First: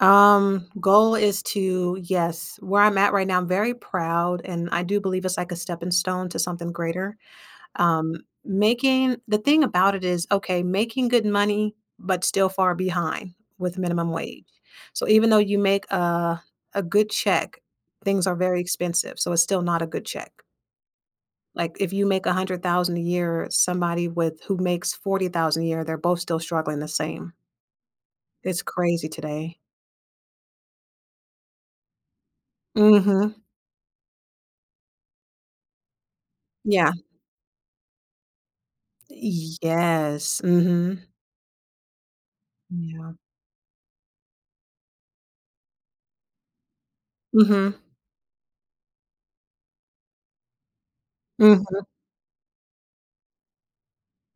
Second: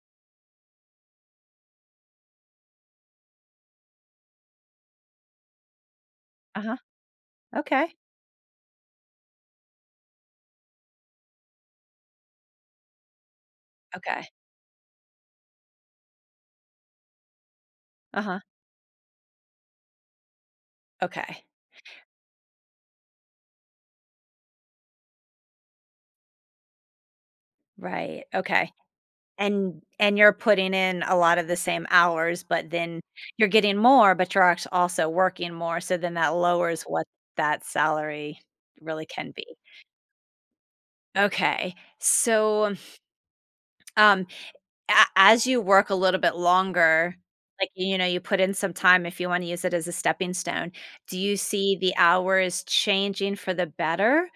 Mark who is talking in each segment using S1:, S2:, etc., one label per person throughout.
S1: Um, goal is to yes. Where I'm at right now, I'm very proud, and I do believe it's like a stepping stone to something
S2: Uh-huh.
S1: greater.
S2: Okay.
S1: Um, making the thing about it is, okay, making good money, but still far behind with minimum
S2: Okay.
S1: wage. So, even though you make a a good check, things are
S2: Uh-huh.
S1: very expensive. So, it's still not a good check.
S2: Okay.
S1: Like, if you make $100,000 a year, somebody with who makes $40,000 a year, they're both still struggling the same.
S2: Right.
S1: It's
S2: Okay.
S1: crazy today.
S2: And- and you're putting in a lot of the same hours, but then
S1: Mhm.
S2: you're getting more, but you're actua also working more, so then that lowers
S1: Yeah.
S2: what that salary really can be.
S1: Yes. Mhm.
S2: Okay. So, um
S1: Yeah.
S2: um, a as you work a little bit longer, like,
S1: Mhm.
S2: you know, you put in some time if you wanna use it as a stepping stone, do you see
S1: Mhm.
S2: the hours changing for the better?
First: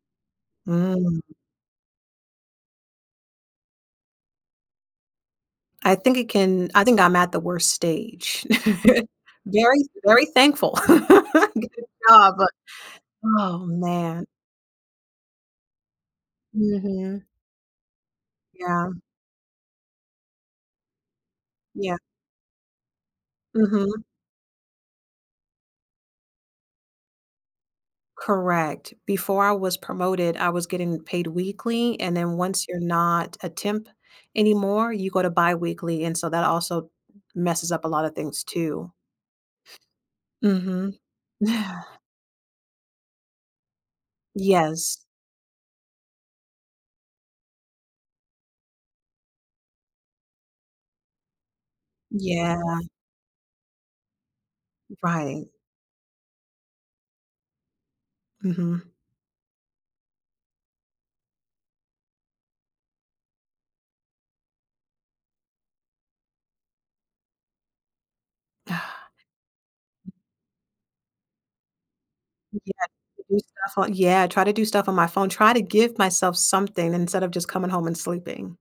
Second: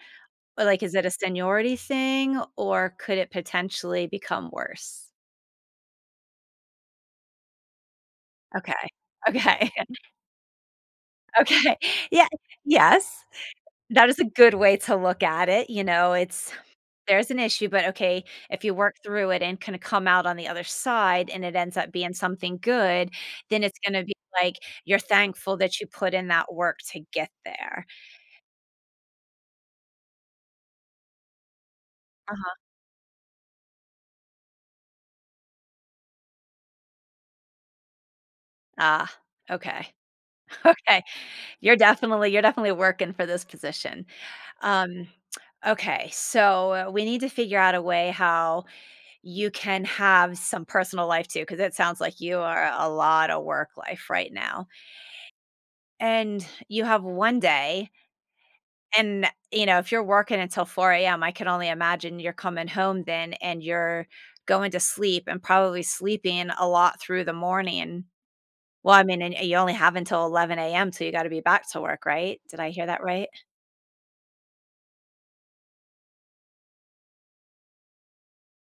S2: Or like, is it a
S1: Mm.
S2: seniority thing? Or could it potentially become worse?
S1: I think it can I think I'm at the worst stage.
S2: Okay. Okay.
S1: Very very thankful. Good
S2: Okay. Yeah
S1: job, but
S2: Yes.
S1: Oh,
S2: That is a
S1: man.
S2: good way to look at it. You know, it's
S1: Mhm.
S2: there's an issue, but okay. If you
S1: Yeah.
S2: work through it and kinda come out on the other side, and it ends up
S1: Yeah.
S2: being something good, then it's
S1: Mhm.
S2: gonna be, like, you're thankful that you put in that work to get there.
S1: Correct. Before I was promoted, I was getting paid weekly, and then
S2: Uh-huh.
S1: once you're not a temp anymore, you go to biweekly, and so that also messes up a lotta things, too.
S2: Ah, okay.
S1: Mhm.
S2: Okay. You're definitely you're definitely working for this position.
S1: Yes.
S2: Um, okay, so we need to figure out a way how you can have some personal life, too, 'cause it sounds like you
S1: Yeah.
S2: are a lot of work-life right now.
S1: Right.
S2: And you have 1 day.
S1: Mhm.
S2: And, you know, if you're working until 4 AM, I can only imagine you're coming home then, and you're going to sleep and probably sleeping a lot through the morning. Well, I mean, and and you only have until 11 AM til you gotta be back to work, right? Did I
S1: Yeah,
S2: hear that
S1: to
S2: right?
S1: do stuff on Yeah, try to do stuff on my phone. Try to give myself something instead of just coming home and sleeping.